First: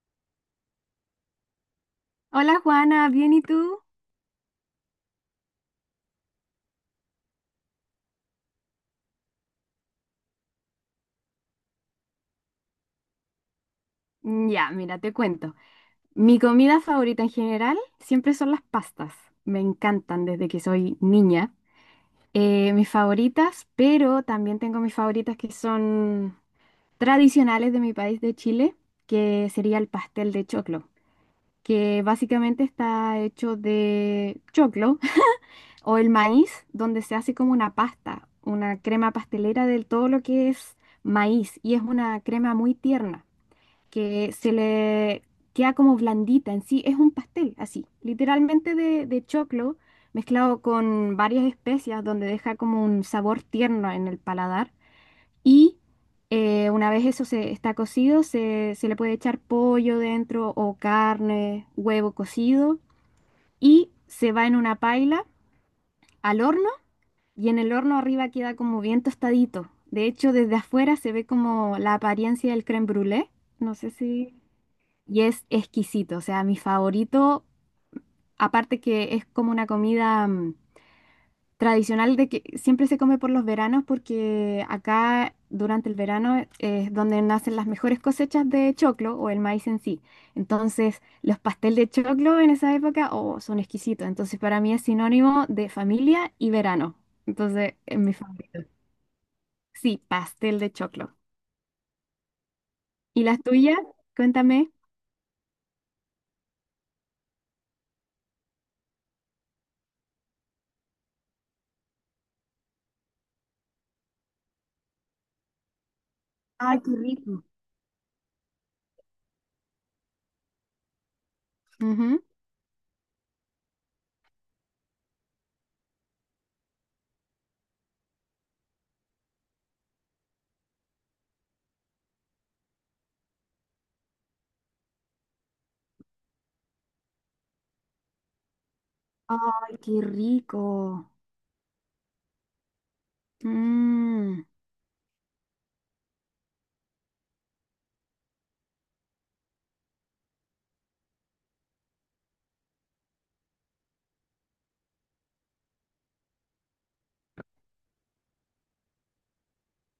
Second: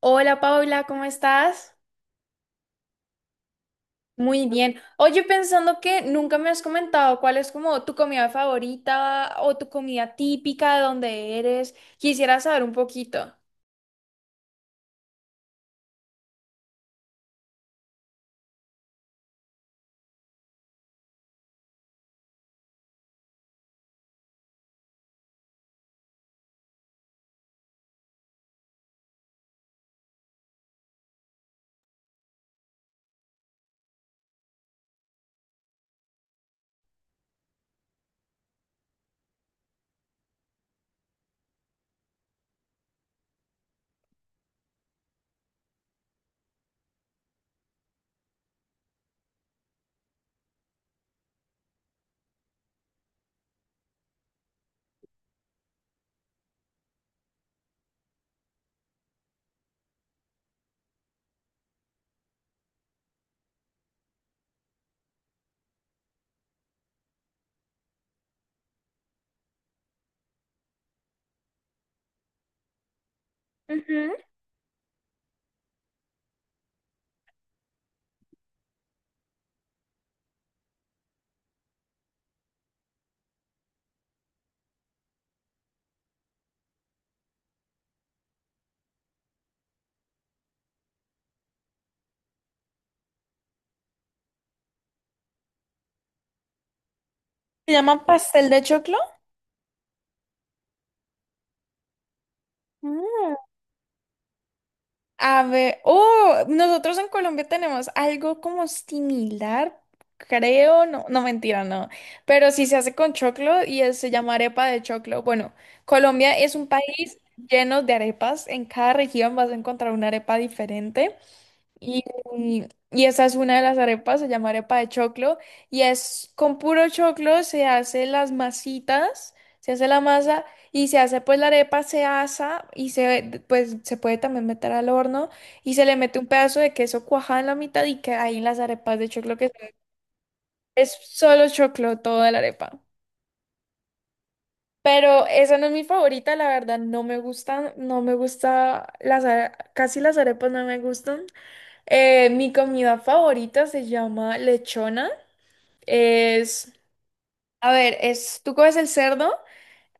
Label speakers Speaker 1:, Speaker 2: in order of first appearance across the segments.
Speaker 1: Hola Paula, ¿cómo estás?
Speaker 2: Hola Juana, ¿bien y tú?
Speaker 1: Muy bien. Oye, pensando que nunca me has comentado cuál es como tu comida favorita o tu comida típica de donde eres, quisiera saber un poquito.
Speaker 2: Ya, mira, te cuento. Mi comida favorita en general siempre son las pastas. Me encantan desde que soy niña. Mis favoritas, pero también tengo mis favoritas que son tradicionales de mi país de Chile, que sería el pastel de choclo, que básicamente está hecho de choclo o el maíz, donde se hace como una pasta, una crema pastelera de todo lo que es maíz y es una crema muy tierna, que se le queda como blandita en sí, es un pastel así, literalmente de choclo mezclado con varias especias donde deja como un sabor tierno en el paladar y una vez eso se está cocido, se le puede echar pollo dentro o carne, huevo cocido y se va en una paila al horno, y en el horno arriba queda como bien tostadito. De hecho, desde afuera se ve como la apariencia del crème brûlée. No sé
Speaker 1: Ujú.
Speaker 2: si. Y es exquisito, o sea, mi favorito, aparte que es como una comida tradicional de que siempre se come por los veranos porque acá durante el verano es donde nacen las mejores cosechas de choclo o el maíz en sí. Entonces, los pastel de choclo en esa época, oh, son exquisitos. Entonces, para mí es sinónimo de familia y verano.
Speaker 1: Se
Speaker 2: Entonces, es
Speaker 1: llama
Speaker 2: mi
Speaker 1: pastel de
Speaker 2: favorito.
Speaker 1: choclo.
Speaker 2: Sí, pastel de choclo. ¿Y
Speaker 1: Mm.
Speaker 2: las tuyas? Cuéntame.
Speaker 1: A ver, oh, nosotros en Colombia tenemos algo como similar, creo, no, no mentira, no, pero sí se hace con choclo y se llama arepa de choclo. Bueno, Colombia es un
Speaker 2: Ay, qué
Speaker 1: país
Speaker 2: rico.
Speaker 1: lleno de arepas, en cada región vas a encontrar una arepa diferente. Y,
Speaker 2: Ujú.
Speaker 1: y esta es una de las arepas, se llama arepa de choclo, y es con puro choclo, se hace las masitas, se hace la masa y se hace pues la arepa, se asa y se pues se puede también meter al horno y se le mete un pedazo de queso cuajado en la mitad y que ahí las arepas de choclo que
Speaker 2: Ay, qué
Speaker 1: es
Speaker 2: rico.
Speaker 1: solo choclo toda la arepa.
Speaker 2: Mm,
Speaker 1: Pero esa no es mi favorita, la verdad, no me gustan, no me gusta las casi las arepas no me gustan. Mi comida favorita se llama lechona. Es, a ver, es, tú coges el cerdo,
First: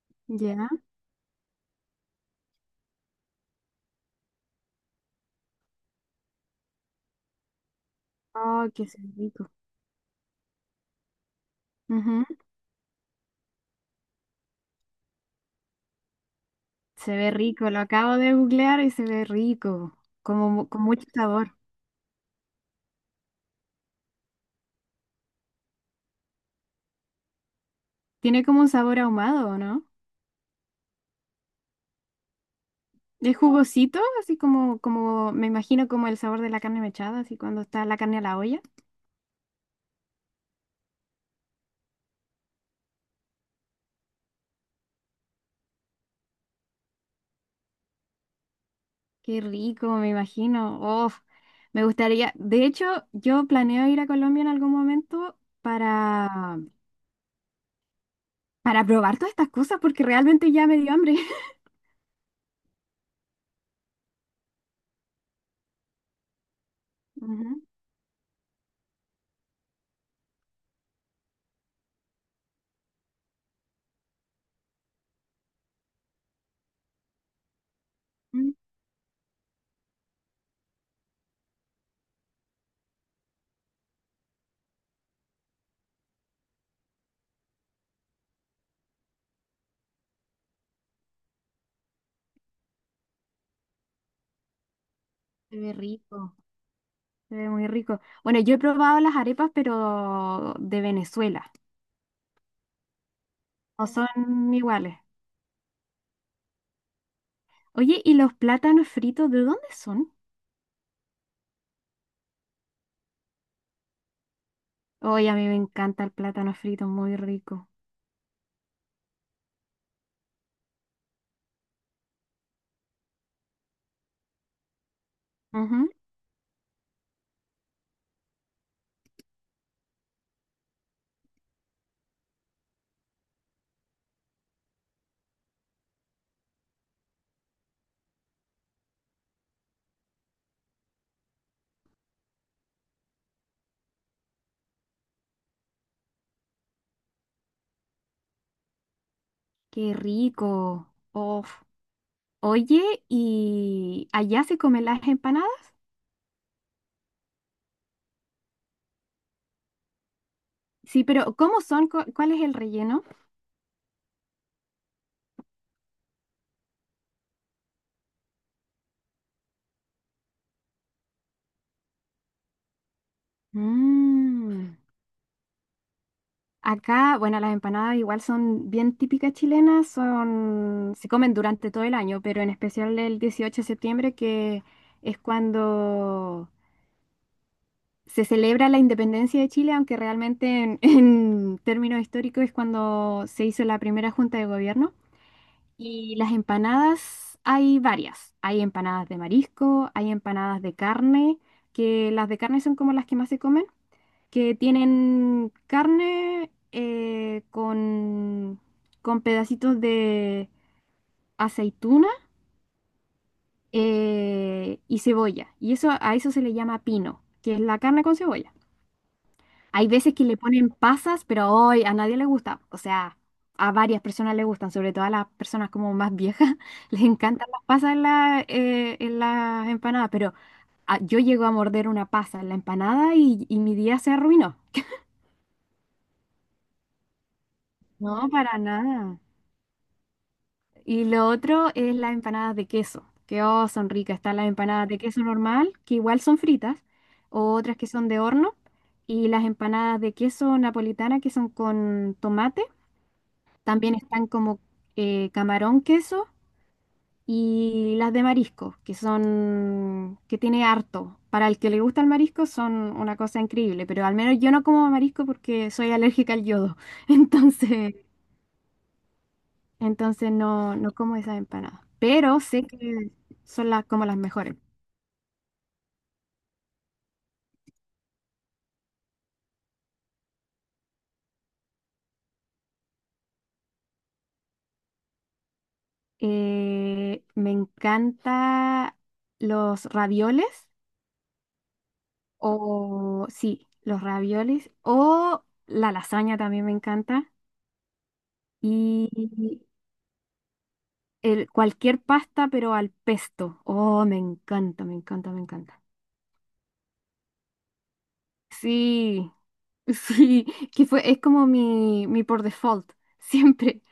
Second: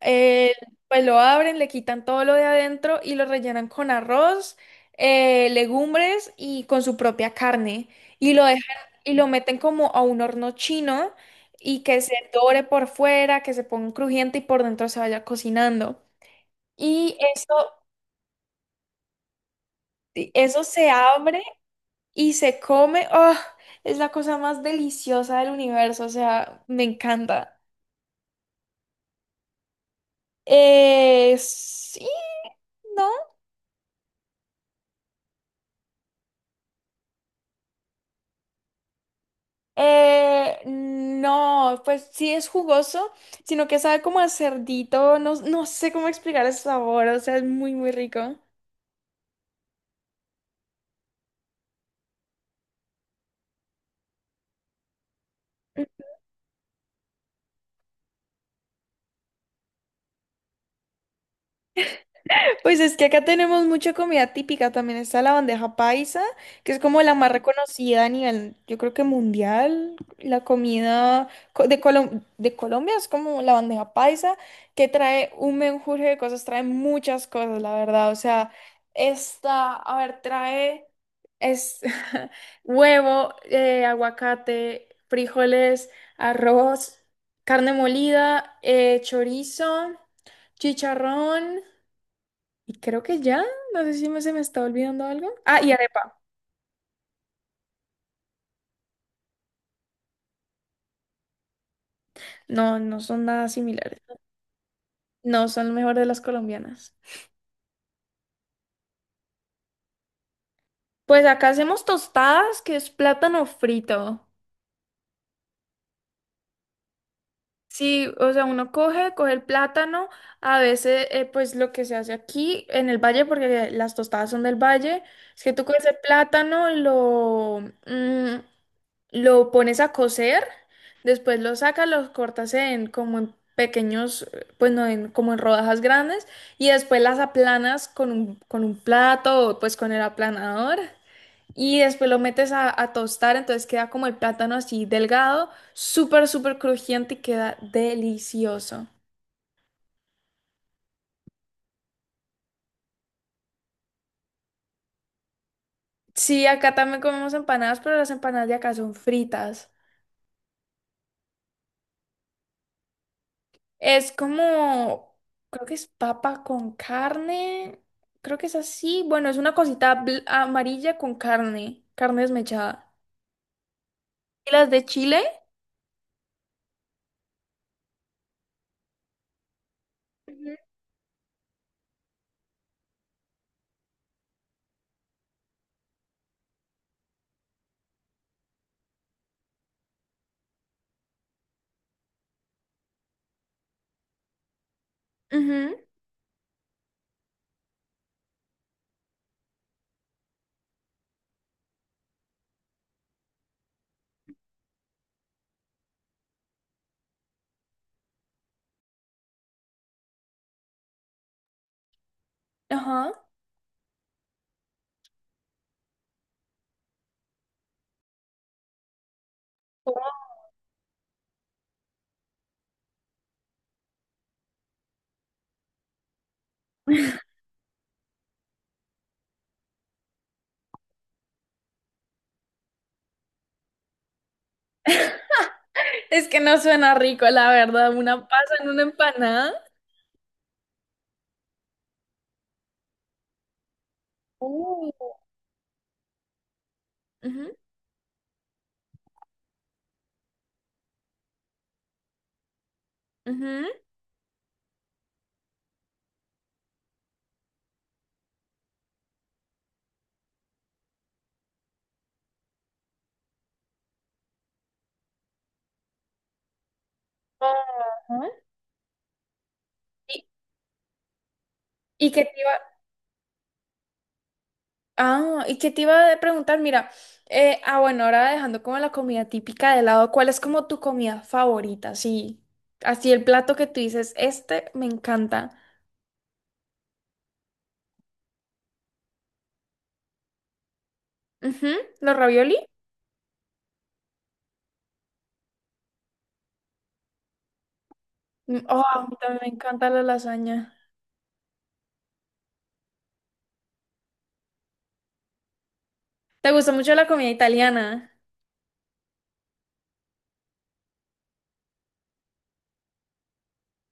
Speaker 1: eh,
Speaker 2: ya.
Speaker 1: pues lo abren, le quitan todo lo de adentro y lo rellenan con arroz, legumbres y con su propia carne. Y lo
Speaker 2: Oh,
Speaker 1: dejan
Speaker 2: que se ve
Speaker 1: y lo
Speaker 2: rico.
Speaker 1: meten como a un horno chino y que se
Speaker 2: Ujú.
Speaker 1: dore por fuera, que se ponga crujiente y por dentro se vaya cocinando.
Speaker 2: Se
Speaker 1: Y
Speaker 2: ve
Speaker 1: eso,
Speaker 2: rico, lo acabo de googlear y se ve rico, como
Speaker 1: eso
Speaker 2: con
Speaker 1: se
Speaker 2: mucho
Speaker 1: abre.
Speaker 2: sabor.
Speaker 1: Y se come, ¡oh!, es la cosa más deliciosa del universo, o sea, me encanta.
Speaker 2: Tiene como un sabor ahumado, ¿no?
Speaker 1: Sí, ¿no?
Speaker 2: Es jugosito, así como, me imagino como el sabor de la carne mechada, así cuando está la carne a la olla.
Speaker 1: No, pues sí es jugoso, sino que sabe como a cerdito, no, no sé cómo explicar el sabor, o sea, es muy, muy rico.
Speaker 2: Qué rico, me imagino. Oh, me gustaría. De hecho, yo planeo ir a Colombia en algún momento para probar todas estas cosas porque realmente ya me dio hambre.
Speaker 1: Pues es que acá tenemos mucha comida típica, también está la bandeja paisa, que es como la más
Speaker 2: Ujú.
Speaker 1: reconocida a nivel, yo creo que mundial. La comida de Colombia es como la bandeja paisa, que trae un menjurje de cosas, trae muchas cosas, la verdad. O sea,
Speaker 2: Mm,
Speaker 1: esta, a ver, trae es, huevo, aguacate, frijoles, arroz, carne molida, chorizo, chicharrón. Y creo que ya, no sé si se me está olvidando algo.
Speaker 2: Se
Speaker 1: Ah, y
Speaker 2: ve
Speaker 1: arepa.
Speaker 2: rico. Se ve muy rico. Bueno, yo he probado las arepas, pero de Venezuela.
Speaker 1: No, no son nada
Speaker 2: No
Speaker 1: similares.
Speaker 2: son iguales.
Speaker 1: No, son lo mejor de las colombianas.
Speaker 2: Oye, ¿y los plátanos fritos de dónde son?
Speaker 1: Pues acá hacemos tostadas, que es plátano frito.
Speaker 2: Oye, a mí me encanta el plátano frito, muy rico.
Speaker 1: Sí, o sea, uno coge, coge el plátano, a veces pues lo que se hace aquí en el valle, porque las tostadas son del valle, es que tú coges
Speaker 2: Ujú.
Speaker 1: el plátano, lo, mm, lo pones a cocer, después lo sacas, los cortas en como en pequeños, pues no, en, como en rodajas grandes, y después las aplanas con un plato o pues con el aplanador. Y después lo metes a tostar, entonces queda como el plátano así delgado, súper, súper crujiente y queda delicioso.
Speaker 2: Qué rico. Uf. Oye, ¿y allá se comen las empanadas?
Speaker 1: Sí, acá también comemos empanadas, pero las empanadas de acá son fritas.
Speaker 2: Sí, pero ¿cómo son? ¿Cuál es el relleno?
Speaker 1: Es como, creo que es papa con carne, creo que es así. Bueno, es una cosita amarilla con carne, carne desmechada. ¿Y
Speaker 2: Mmm.
Speaker 1: las de Chile?
Speaker 2: Acá, bueno, las empanadas igual son bien típicas chilenas,
Speaker 1: Ujú.
Speaker 2: se comen durante todo el año, pero en especial el 18 de septiembre, que es cuando se celebra la independencia de Chile, aunque realmente en términos históricos es cuando se hizo la primera junta de gobierno.
Speaker 1: Ujú.
Speaker 2: Y las empanadas hay varias. Hay empanadas de marisco, hay empanadas de carne, que las de carne son como las que más se comen, que tienen carne, con pedacitos de aceituna,
Speaker 1: Ajá.
Speaker 2: y cebolla. Y eso a eso se le llama pino, que es la carne con cebolla. Hay
Speaker 1: ¿Cómo?
Speaker 2: veces que le ponen pasas, pero hoy a nadie le gusta. O sea, a varias personas le gustan, sobre todo a las personas como más viejas, les encantan las pasas en las empanadas, pero yo llego a morder una pasa en la empanada y mi día se arruinó.
Speaker 1: Es que no suena rico, la verdad, una
Speaker 2: No,
Speaker 1: pasa
Speaker 2: para
Speaker 1: en una
Speaker 2: nada.
Speaker 1: empanada.
Speaker 2: Y lo otro es las empanadas de queso, que, oh, son ricas. Están las empanadas
Speaker 1: Uh.
Speaker 2: de queso normal, que igual son fritas, o
Speaker 1: Ujú.
Speaker 2: otras que son de horno, y las empanadas de queso napolitana, que son con tomate.
Speaker 1: Ujú.
Speaker 2: También están como camarón queso, y las de marisco, que tiene harto. Para el que le gusta el marisco son una cosa increíble, pero al menos yo no como marisco porque soy alérgica al yodo. Entonces,
Speaker 1: Ajá. Y,
Speaker 2: Entonces, no, no como esas empanadas.
Speaker 1: y que te
Speaker 2: Pero
Speaker 1: iba,
Speaker 2: sé que son como las mejores.
Speaker 1: ah, y que te iba a preguntar, mira, bueno, ahora dejando como la comida típica de lado, ¿cuál es como tu comida favorita? Sí, así el plato que tú dices, este me encanta.
Speaker 2: Me encanta los ravioles,
Speaker 1: Ujú. ¿Los ravioli?
Speaker 2: o sí, los ravioles o la lasaña también me encanta,
Speaker 1: Mm. Oh, a mí también me
Speaker 2: y
Speaker 1: encanta la lasaña.
Speaker 2: cualquier pasta, pero al pesto. Oh, me encanta, me encanta, me encanta.
Speaker 1: ¿Te gusta mucho la comida italiana?
Speaker 2: Sí, sí, que fue es como mi por default siempre.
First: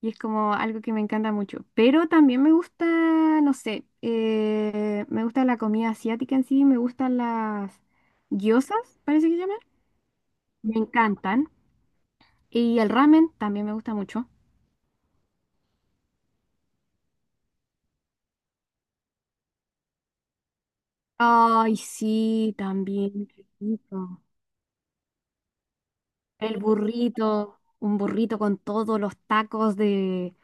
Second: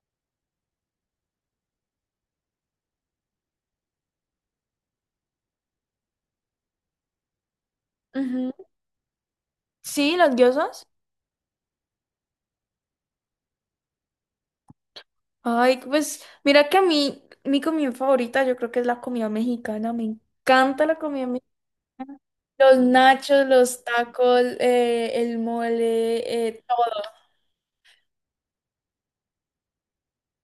Speaker 2: Y es como algo que me encanta mucho. Pero también me gusta, no sé, me gusta la comida asiática en sí, me gustan las
Speaker 1: Ujú.
Speaker 2: gyozas, parece que se llaman.
Speaker 1: Sí, las
Speaker 2: Me
Speaker 1: diosas.
Speaker 2: encantan. Y el ramen también me gusta mucho.
Speaker 1: Ay, pues mira que a mí, mi comida favorita yo creo que es la comida mexicana. Me encanta la comida.
Speaker 2: Ay, sí,
Speaker 1: Los
Speaker 2: también.
Speaker 1: nachos,
Speaker 2: Qué
Speaker 1: los
Speaker 2: rico.
Speaker 1: tacos, el mole,
Speaker 2: El
Speaker 1: todo.
Speaker 2: burrito, un burrito con todos los tacos de...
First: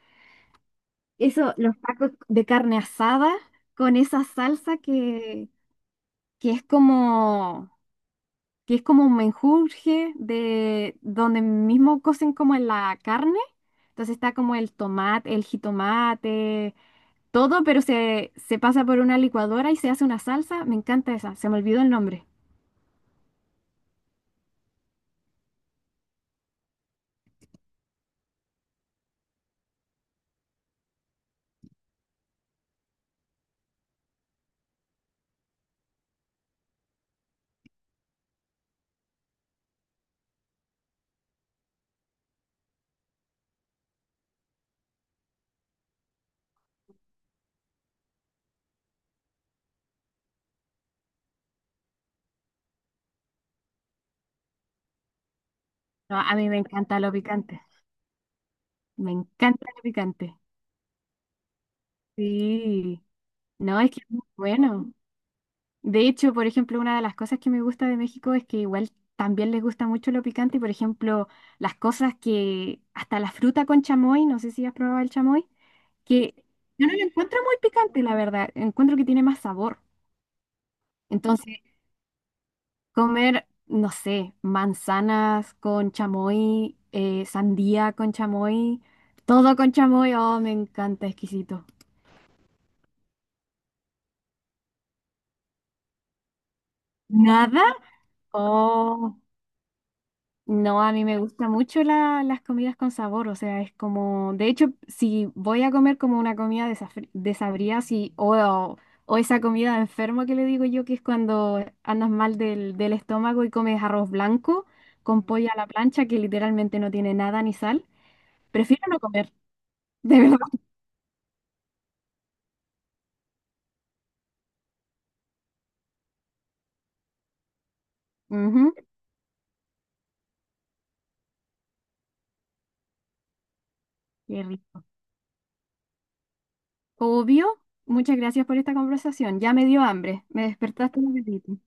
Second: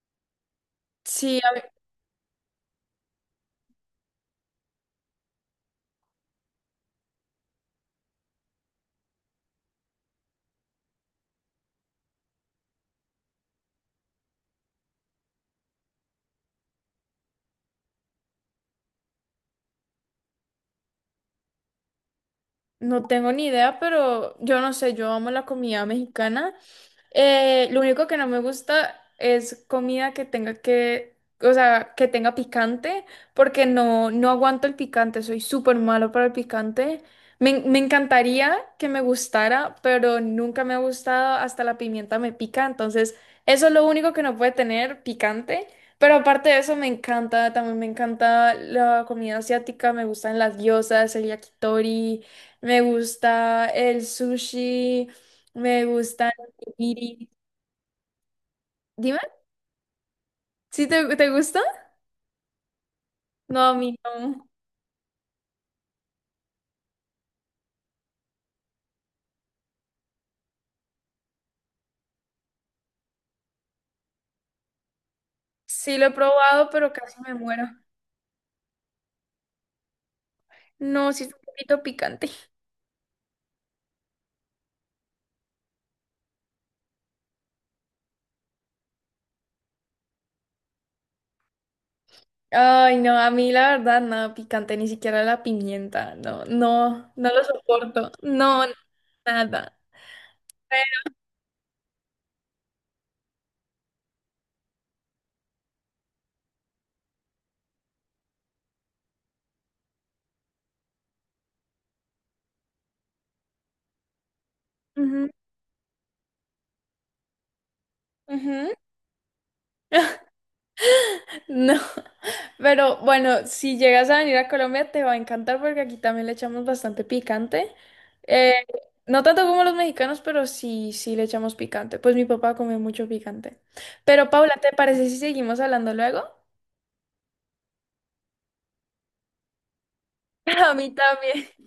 Speaker 1: Sí,
Speaker 2: Eso,
Speaker 1: a
Speaker 2: los tacos de carne asada con esa salsa que es como... que es como un menjurje de donde mismo cocen como en la carne. Entonces está como el tomate, el jitomate, todo, pero se pasa por una licuadora y se hace una salsa. Me encanta esa, se me olvidó el nombre.
Speaker 1: no tengo ni idea, pero yo no sé, yo amo la comida mexicana. Lo único que no me gusta es comida que tenga que, o sea, que tenga picante, porque no, no aguanto el picante, soy súper malo para el picante. Me encantaría que me gustara, pero nunca me ha gustado, hasta la pimienta me pica, entonces eso es lo único que no puede tener picante. Pero aparte de eso me encanta, también me encanta la comida asiática, me gustan las gyozas, el yakitori. Me gusta el sushi, me
Speaker 2: No,
Speaker 1: gusta
Speaker 2: a mí me
Speaker 1: el
Speaker 2: encanta lo
Speaker 1: nigiri.
Speaker 2: picante, me
Speaker 1: Dime,
Speaker 2: encanta lo picante.
Speaker 1: ¿sí te gusta?
Speaker 2: Sí,
Speaker 1: No, a
Speaker 2: no, es
Speaker 1: mí
Speaker 2: que es muy
Speaker 1: no.
Speaker 2: bueno. De hecho, por ejemplo, una de las cosas que me gusta de México es que igual también les gusta mucho lo picante y, por ejemplo, las cosas que, hasta la fruta con chamoy, no sé si has probado el chamoy.
Speaker 1: Sí lo he
Speaker 2: Que
Speaker 1: probado,
Speaker 2: yo
Speaker 1: pero
Speaker 2: no lo
Speaker 1: casi me
Speaker 2: encuentro muy
Speaker 1: muero.
Speaker 2: picante, la verdad. Encuentro que tiene más sabor.
Speaker 1: No, sí es un
Speaker 2: Entonces,
Speaker 1: poquito picante.
Speaker 2: comer, no sé, manzanas con chamoy, sandía con chamoy, todo con chamoy, oh, me encanta, exquisito.
Speaker 1: Ay, no, a mí la verdad nada picante, ni siquiera la pimienta. No, no, no lo
Speaker 2: ¿Nada?
Speaker 1: soporto. No,
Speaker 2: Oh.
Speaker 1: nada.
Speaker 2: No, a mí me gusta mucho las comidas con sabor, o sea, es como, de hecho, si voy a comer como una comida desabrida, si, o esa comida de enfermo que le digo yo, que es cuando andas mal del estómago y comes arroz blanco con
Speaker 1: Ujú,
Speaker 2: pollo a la plancha, que literalmente no tiene nada ni sal,
Speaker 1: ujú.
Speaker 2: prefiero no comer, de verdad.
Speaker 1: No, pero bueno, si llegas a venir a Colombia te va a encantar porque aquí también le echamos bastante picante. Eh,
Speaker 2: Ujú,
Speaker 1: no tanto como los mexicanos, pero sí, sí le echamos picante. Pues mi papá come mucho picante. Pero
Speaker 2: qué
Speaker 1: Paula, ¿te
Speaker 2: rico.
Speaker 1: parece si seguimos hablando luego?
Speaker 2: Obvio, muchas gracias por esta conversación, ya me dio hambre, me
Speaker 1: A mí
Speaker 2: despertaste un
Speaker 1: también.
Speaker 2: apetito.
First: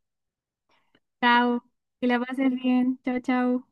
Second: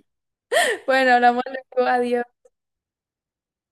Speaker 1: Bueno, hablamos
Speaker 2: Chao,
Speaker 1: luego.
Speaker 2: que la
Speaker 1: Adiós.
Speaker 2: pases bien, chao, chao.